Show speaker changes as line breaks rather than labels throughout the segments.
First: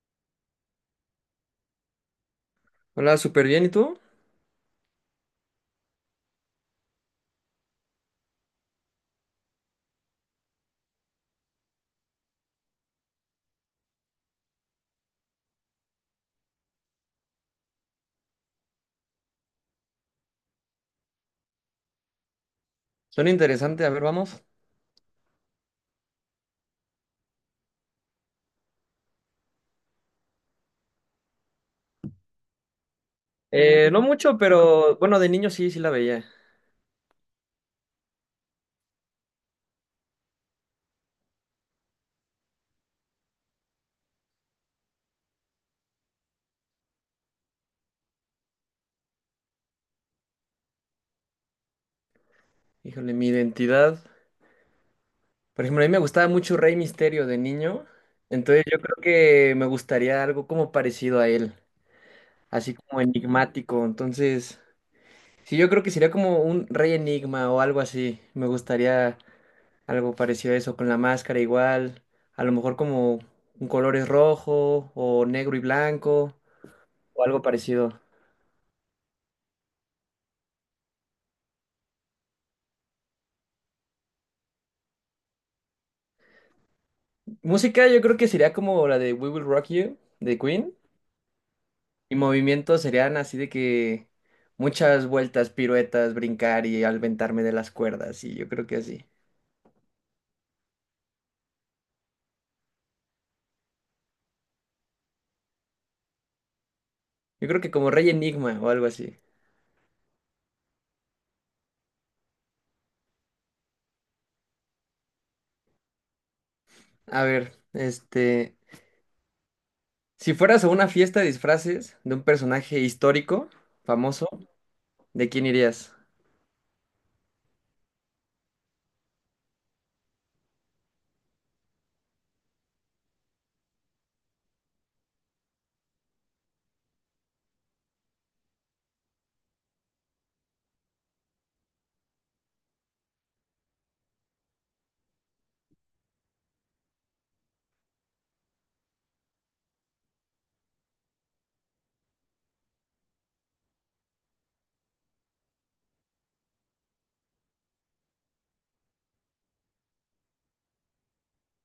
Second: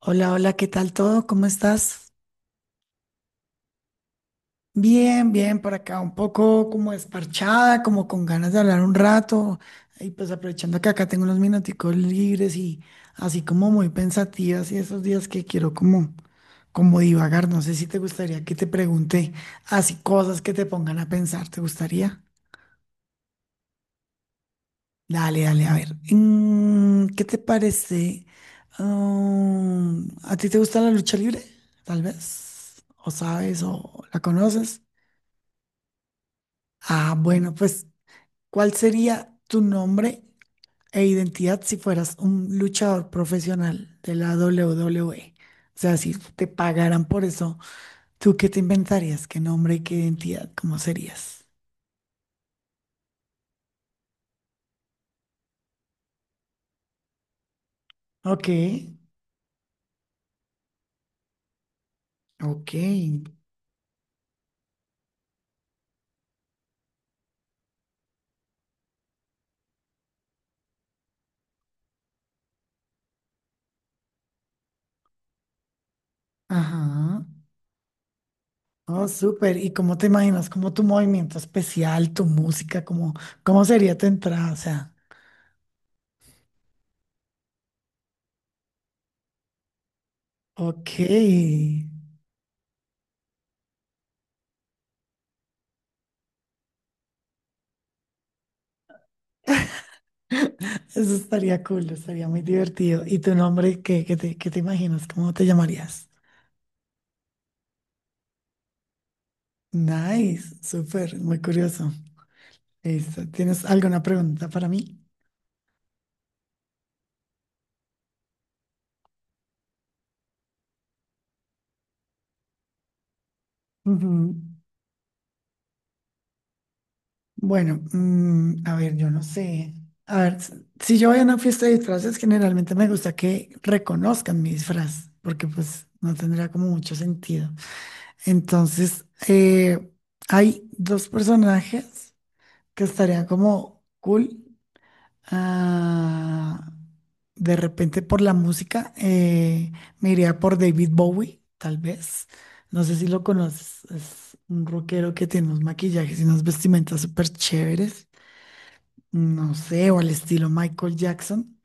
Hola, hola, ¿qué tal todo? ¿Cómo estás?
Hola, súper bien. ¿Y tú?
Bien, bien, por acá un poco como desparchada, como con ganas de hablar un rato y pues aprovechando que acá tengo unos minuticos libres y así como muy pensativas y esos días que quiero como divagar, no sé si te gustaría que te pregunte así cosas que te pongan a pensar, ¿te gustaría?
Suena interesante. A ver, vamos.
Dale, dale, a ver. ¿Qué te parece? ¿A ti te gusta la lucha libre? Tal vez. ¿O sabes
No
o la
mucho,
conoces?
pero bueno, de niño sí la veía.
Ah, bueno, pues, ¿cuál sería tu nombre e identidad si fueras un luchador profesional de la WWE? O sea, si te pagaran por eso, ¿tú qué te inventarías? ¿Qué nombre y qué identidad? ¿Cómo serías?
Híjole, mi identidad. Por ejemplo, a mí me gustaba mucho Rey Misterio de niño.
Ok,
Entonces yo creo que me gustaría algo como parecido a él.
ok.
Así como enigmático. Entonces, sí, yo creo que sería como un Rey Enigma o algo así. Me gustaría algo parecido a eso, con la máscara igual. A lo mejor como un colores rojo o negro y blanco o
Ajá.
algo parecido.
Oh, súper. ¿Y cómo te imaginas? ¿Cómo tu movimiento especial, tu música? ¿Cómo, cómo sería tu entrada? O sea,
Música yo creo que sería como la de We Will Rock You de Queen.
ok.
Y movimientos serían así de que muchas vueltas, piruetas, brincar y alventarme de las cuerdas. Y yo creo que así.
Eso estaría cool, estaría muy divertido. ¿Y tu nombre? ¿Qué, qué te imaginas? ¿Cómo te llamarías?
Yo creo que como Rey Enigma o algo así.
Nice, súper, muy curioso. Listo. ¿Tienes alguna pregunta para mí?
A ver, este, si fueras a una fiesta de disfraces de un personaje histórico, famoso,
Ujú.
¿de quién irías?
Bueno, a ver, yo no sé. A ver, si yo voy a una fiesta de disfraces, generalmente me gusta que reconozcan mi disfraz, porque pues no tendría como mucho sentido. Entonces, hay dos personajes que estarían como cool. Ah, de repente por la música, me iría por David Bowie, tal vez. No sé si lo conoces. Es un rockero que tiene unos maquillajes y unas vestimentas súper chéveres. No sé, o al estilo Michael Jackson.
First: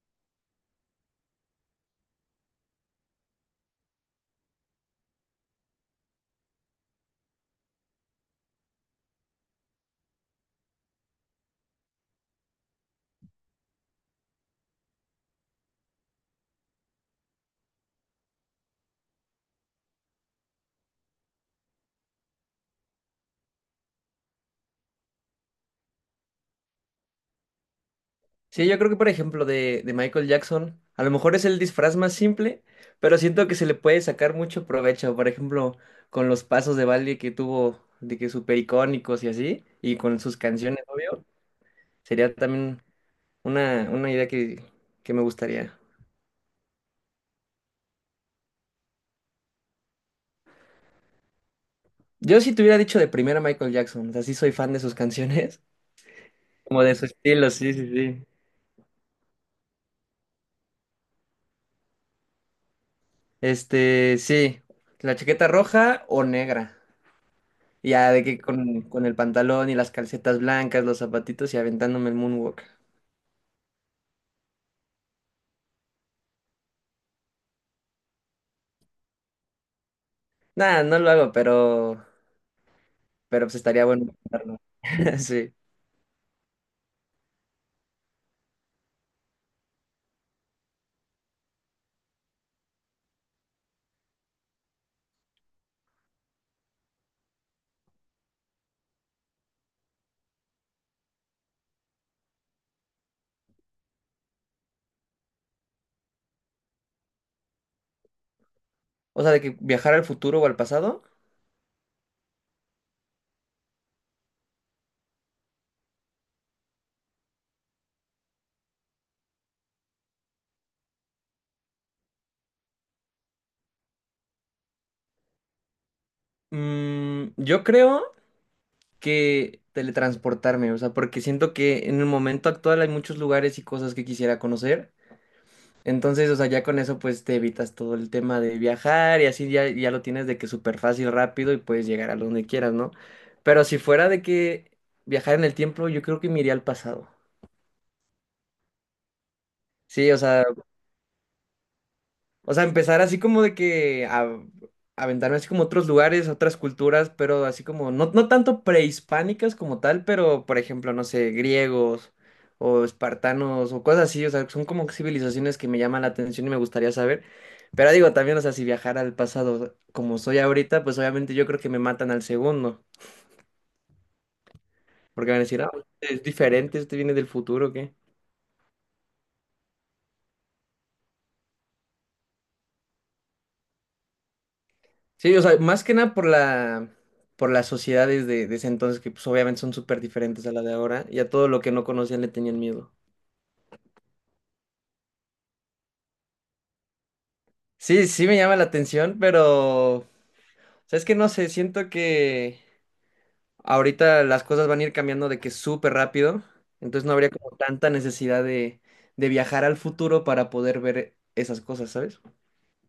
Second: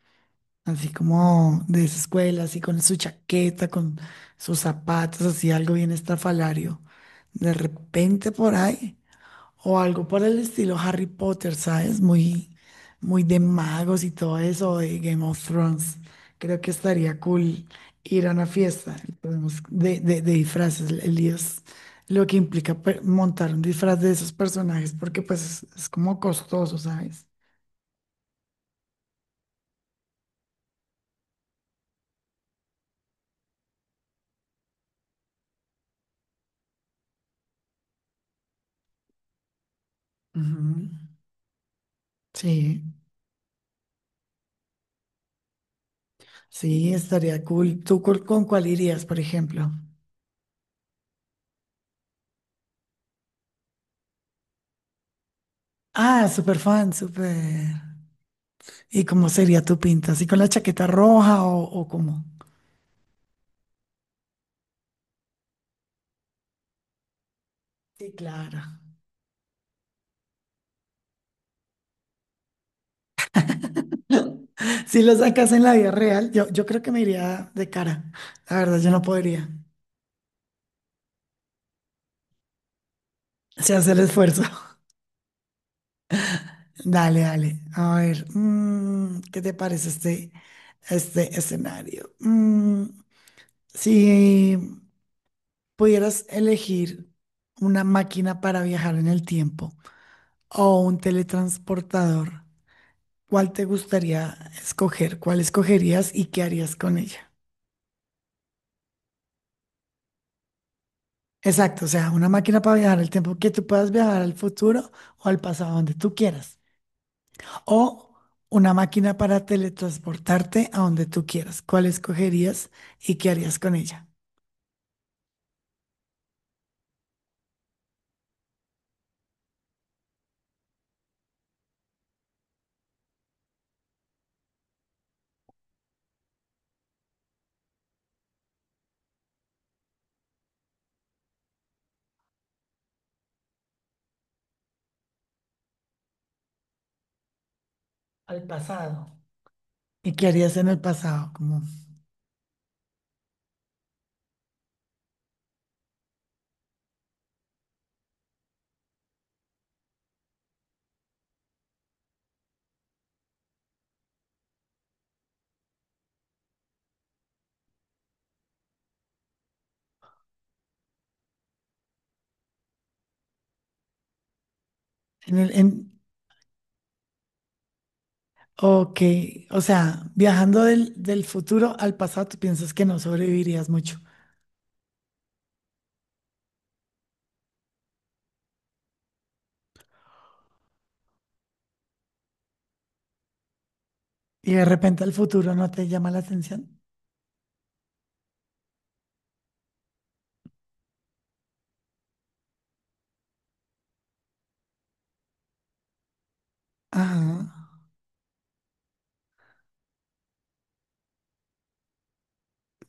Así como de esa escuela, así con su chaqueta, con sus zapatos, así algo bien estrafalario. De repente por ahí o algo por el estilo Harry Potter, ¿sabes? Muy, muy de magos y todo eso, o de Game of Thrones. Creo que estaría cool ir a una fiesta y de disfraces. El lío es lo que implica montar un disfraz de esos personajes, porque pues es como costoso, ¿sabes?
Sí, yo creo que por ejemplo de Michael Jackson, a lo mejor es el disfraz más simple, pero siento que se le puede sacar mucho provecho, por ejemplo, con los pasos de baile que tuvo, de que súper icónicos y así, y con sus canciones,
Ujú.
obvio, sería
Sí,
también una idea que me gustaría.
sí, estaría cool. Con cuál irías, por ejemplo?
Yo si te hubiera dicho de primera Michael Jackson, o sea, sí soy fan de sus canciones,
Ah, súper
como
fan,
de su estilo, sí,
súper.
sí, sí.
¿Y cómo sería tu pinta? ¿Así con la chaqueta roja o cómo?
Este, sí, la chaqueta roja o negra.
Sí,
Ya de que
claro.
con el pantalón y las calcetas blancas, los zapatitos y aventándome el moonwalk.
Si lo sacas en la vida real, yo creo que me iría de cara. La verdad, yo no podría.
Nada, no lo hago, pero pues
Se
estaría
hace el
bueno
esfuerzo.
intentarlo. Sí.
Dale, dale. A ver, ¿qué te parece este escenario? Si pudieras elegir una máquina para viajar en el tiempo o un teletransportador, ¿cuál te gustaría escoger? ¿Cuál escogerías y qué harías con ella?
O sea, de que viajar al futuro o al pasado.
Exacto, o sea, una máquina para viajar el tiempo que tú puedas viajar al futuro o al pasado, donde tú quieras. O una máquina para teletransportarte a donde tú quieras. ¿Cuál escogerías y qué harías con ella?
Yo creo que teletransportarme, o sea, porque siento que en el momento actual hay muchos lugares y cosas que quisiera conocer. Entonces, o sea, ya con eso pues te evitas todo el tema de viajar y así ya, ya lo tienes de que súper fácil, rápido y puedes llegar a donde quieras, ¿no? Pero si fuera de que viajar en el tiempo, yo creo que me iría al pasado.
Al pasado.
Sí,
¿Y
o
qué
sea,
harías en el pasado? Como
o sea, empezar así como de que a, aventarme así como a otros lugares, a otras culturas, pero así como, no, no tanto prehispánicas como tal, pero por ejemplo, no sé, griegos o espartanos o cosas así, o sea, son como civilizaciones que me llaman la atención y me gustaría saber. Pero digo, también, o sea, si viajara al pasado como soy ahorita, pues obviamente yo creo que me matan al segundo, porque
en
van a
el,
decir, ah,
en,
es diferente, este viene del futuro, ¿o qué?
ok, o sea, viajando del futuro al pasado, tú piensas que no sobrevivirías mucho.
Sí, o sea, más que nada por la, por las sociedades de ese entonces, que pues obviamente son súper diferentes a la de ahora, y a todo lo que no conocían le tenían miedo.
Y de repente al futuro no te llama la atención.
Sí, me llama la atención, pero sabes que no sé, siento que ahorita las cosas van a ir cambiando de que súper rápido, entonces
Ajá,
no habría como tanta necesidad de viajar al futuro para poder ver esas cosas, ¿sabes?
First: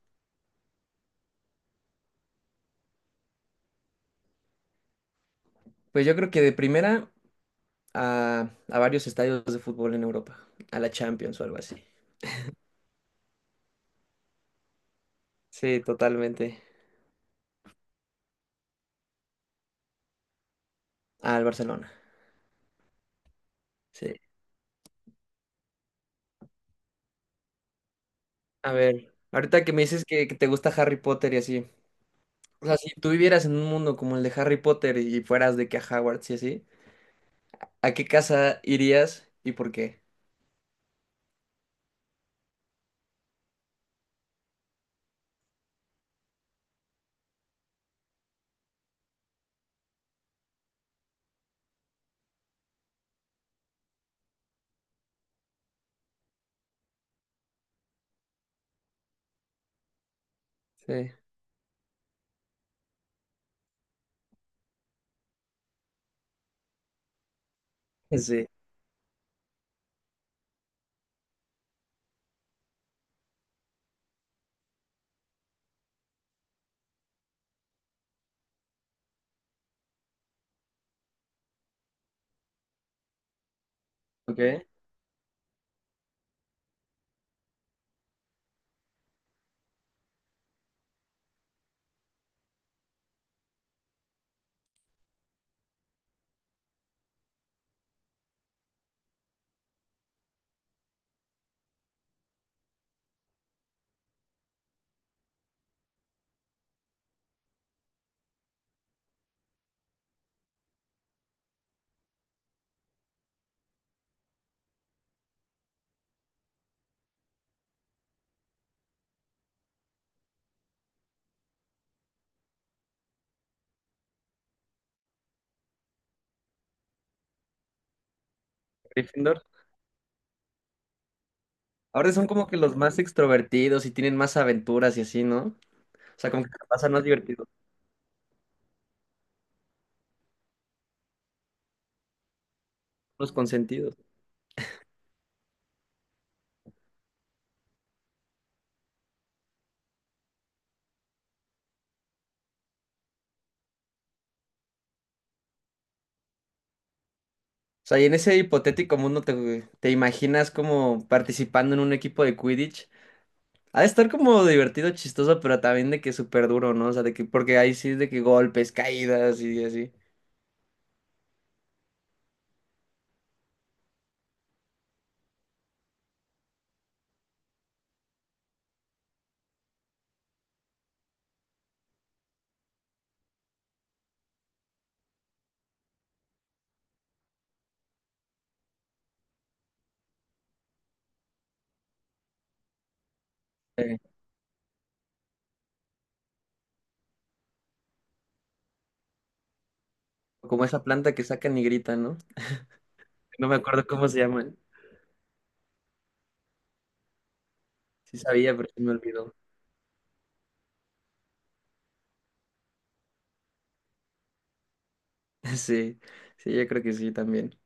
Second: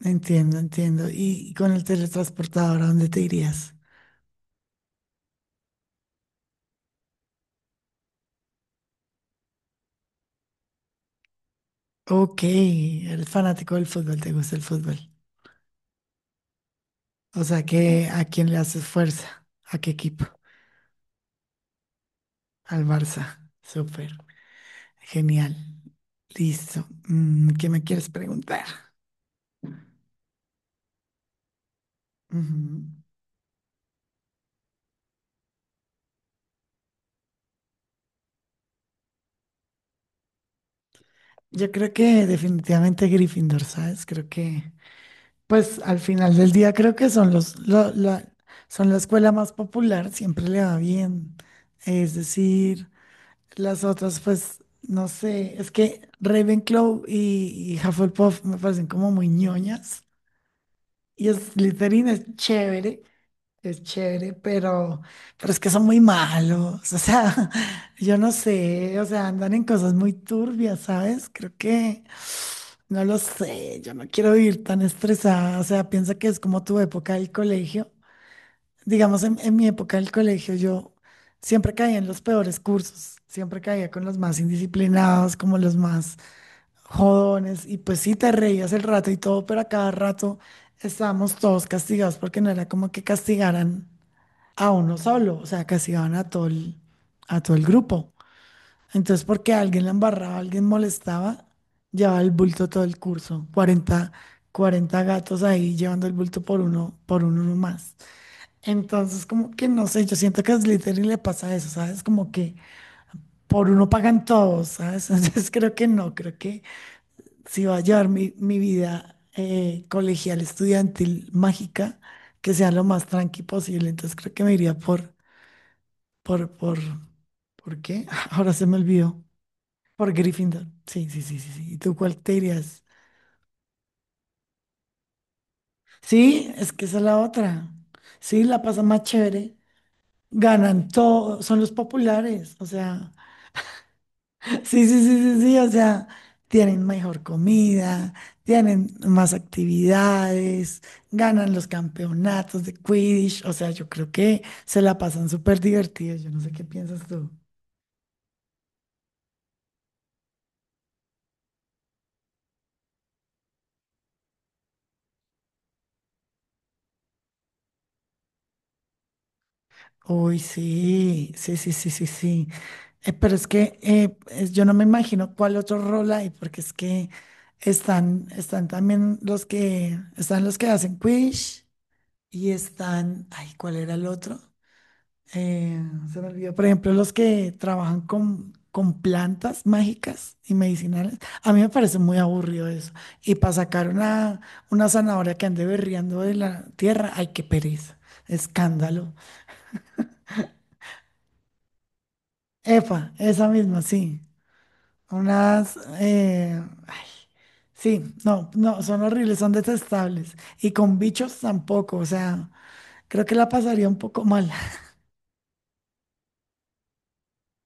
entiendo, entiendo. ¿Y con el teletransportador a dónde te irías?
Pues yo creo que de primera a varios estadios de fútbol en Europa, a la Champions o algo así.
Ok, el fanático del fútbol, ¿te gusta el fútbol?
Sí, totalmente.
O sea que ¿a quién le haces fuerza? ¿A qué equipo?
Al Barcelona.
Al Barça. Súper.
Sí.
Genial. Listo. ¿Qué me quieres preguntar?
A ver, ahorita que me dices que te gusta Harry Potter y así, o sea,
Ujú.
si tú vivieras en un mundo como el de Harry Potter y fueras de que a Hogwarts y así, ¿a qué casa irías y por qué?
Yo creo que definitivamente Gryffindor, ¿sabes? Creo que, pues al final del día creo que son son la escuela más popular, siempre le va bien. Es decir, las otras, pues, no sé, es que Ravenclaw y Hufflepuff me parecen como muy ñoñas.
Sí.
Y Slytherin es chévere, pero es que son muy malos. O sea, yo no
Sí.
sé, o sea, andan en cosas muy turbias, ¿sabes? Creo que, no lo sé, yo no quiero vivir tan estresada. O sea, piensa que es como tu época del colegio. Digamos, en mi época del colegio yo siempre caía en los peores cursos, siempre caía con los más
Ok.
indisciplinados, como los más jodones, y pues sí te reías el rato y todo, pero a cada rato estábamos todos castigados porque no era como que castigaran a uno solo, o sea, castigaban a a todo el grupo. Entonces, porque alguien la embarraba, alguien molestaba, llevaba el bulto todo el curso, cuarenta gatos ahí llevando el bulto por uno más. Entonces, como que no sé, yo siento que a Slytherin le pasa eso, ¿sabes? Como que por uno pagan todos, ¿sabes? Entonces creo que no, creo que si va a llevar mi, mi vida colegial, estudiantil, mágica, que sea lo más tranqui posible. Entonces creo que me iría por, por, ¿por qué? Ahora se me olvidó.
Gryffindor.
Por Gryffindor. Sí, sí, sí, sí, sí. ¿Y tú
Ahora
cuál
son
te
como que los
irías?
más extrovertidos y tienen más aventuras y así, ¿no? O sea, como que
Sí,
te
es que
pasan
esa es
más
la
divertidos,
otra. Sí, la pasa más chévere. Ganan todo, son los populares, o sea.
los consentidos.
Sí, sí, sí, sí, sí, o sea, tienen mejor comida, tienen más actividades, ganan los campeonatos de Quidditch, o sea, yo creo que se la pasan súper divertidos, yo no sé qué piensas tú.
O sea, y en ese hipotético mundo te, te imaginas como participando en un equipo de Quidditch. Ha de estar como divertido, chistoso, pero también de que súper duro, ¿no? O sea, de que, porque ahí sí es de que golpes, caídas y así.
Uy, sí, sí, sí, sí, sí, sí. Pero es que yo no me imagino cuál otro rol hay, porque es que están, están también los que, están los que hacen Quidditch y están, ay, ¿cuál era el otro? eh, se me olvidó. Por ejemplo, los que trabajan con plantas mágicas y medicinales. A mí me parece muy aburrido eso. Y para sacar
Eh,
una zanahoria que ande berreando de la tierra, ay, qué pereza. Escándalo.
Como esa planta que sacan y gritan, ¿no?
Epa, esa
No me
misma,
acuerdo cómo se
sí.
llama.
Unas. Ay, sí,
Sí
no,
sabía, pero se
no,
me
son
olvidó.
horribles, son detestables. Y con bichos tampoco. O sea, creo que la pasaría un poco mal.
Sí, sí, yo creo que sí también.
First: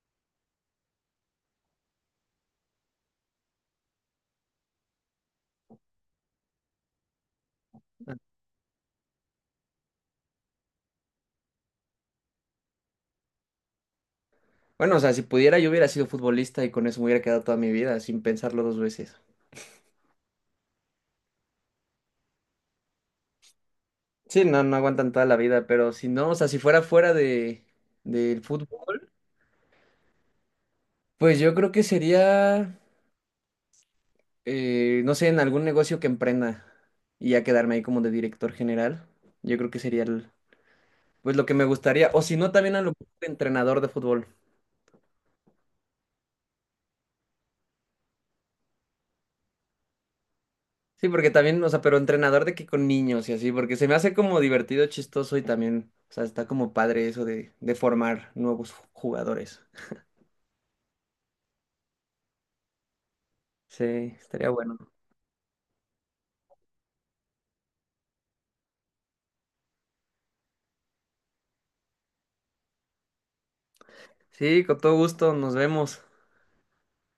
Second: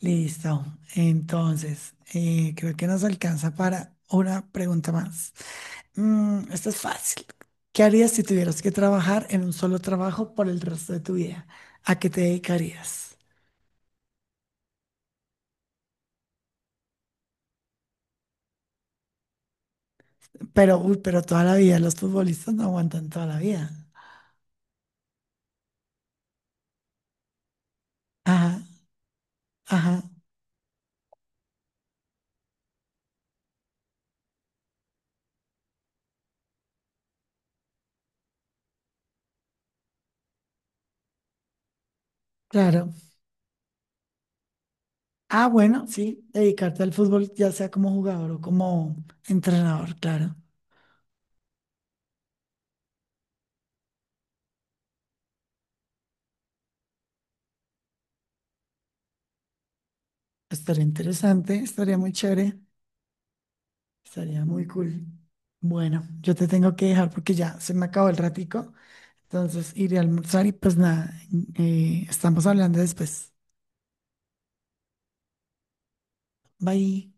Listo. Entonces, creo que nos alcanza para una pregunta más. Esta es fácil. ¿Qué harías si tuvieras que trabajar en un solo trabajo por el resto de tu vida? ¿A qué te dedicarías?
Bueno, o sea, si pudiera, yo hubiera sido futbolista y con eso me hubiera quedado toda mi vida, sin pensarlo dos veces.
Pero, uy, pero toda la vida, los futbolistas no aguantan toda la vida.
Sí, no, no aguantan toda la vida, pero si no, o sea, si fuera fuera de, del
Ajá,
fútbol,
ajá,
pues yo creo que sería, no sé, en algún negocio que emprenda y ya quedarme ahí como de director general. Yo creo que sería el- pues lo que me gustaría. O si no, también a lo
claro.
mejor de entrenador de fútbol.
Ah, bueno, sí, dedicarte al fútbol, ya sea como jugador o como entrenador, claro.
Sí, porque también, o sea, pero entrenador de que con niños y así, porque se me hace como divertido, chistoso y también, o sea, está como padre eso de formar nuevos jugadores.
Estaría interesante, estaría muy chévere.
Sí,
Estaría
estaría
muy
bueno.
cool. Bueno, yo te tengo que dejar porque ya se me acabó el ratico. Entonces iré a almorzar y pues nada, estamos hablando después.
Sí, con todo gusto, nos vemos.
Bye.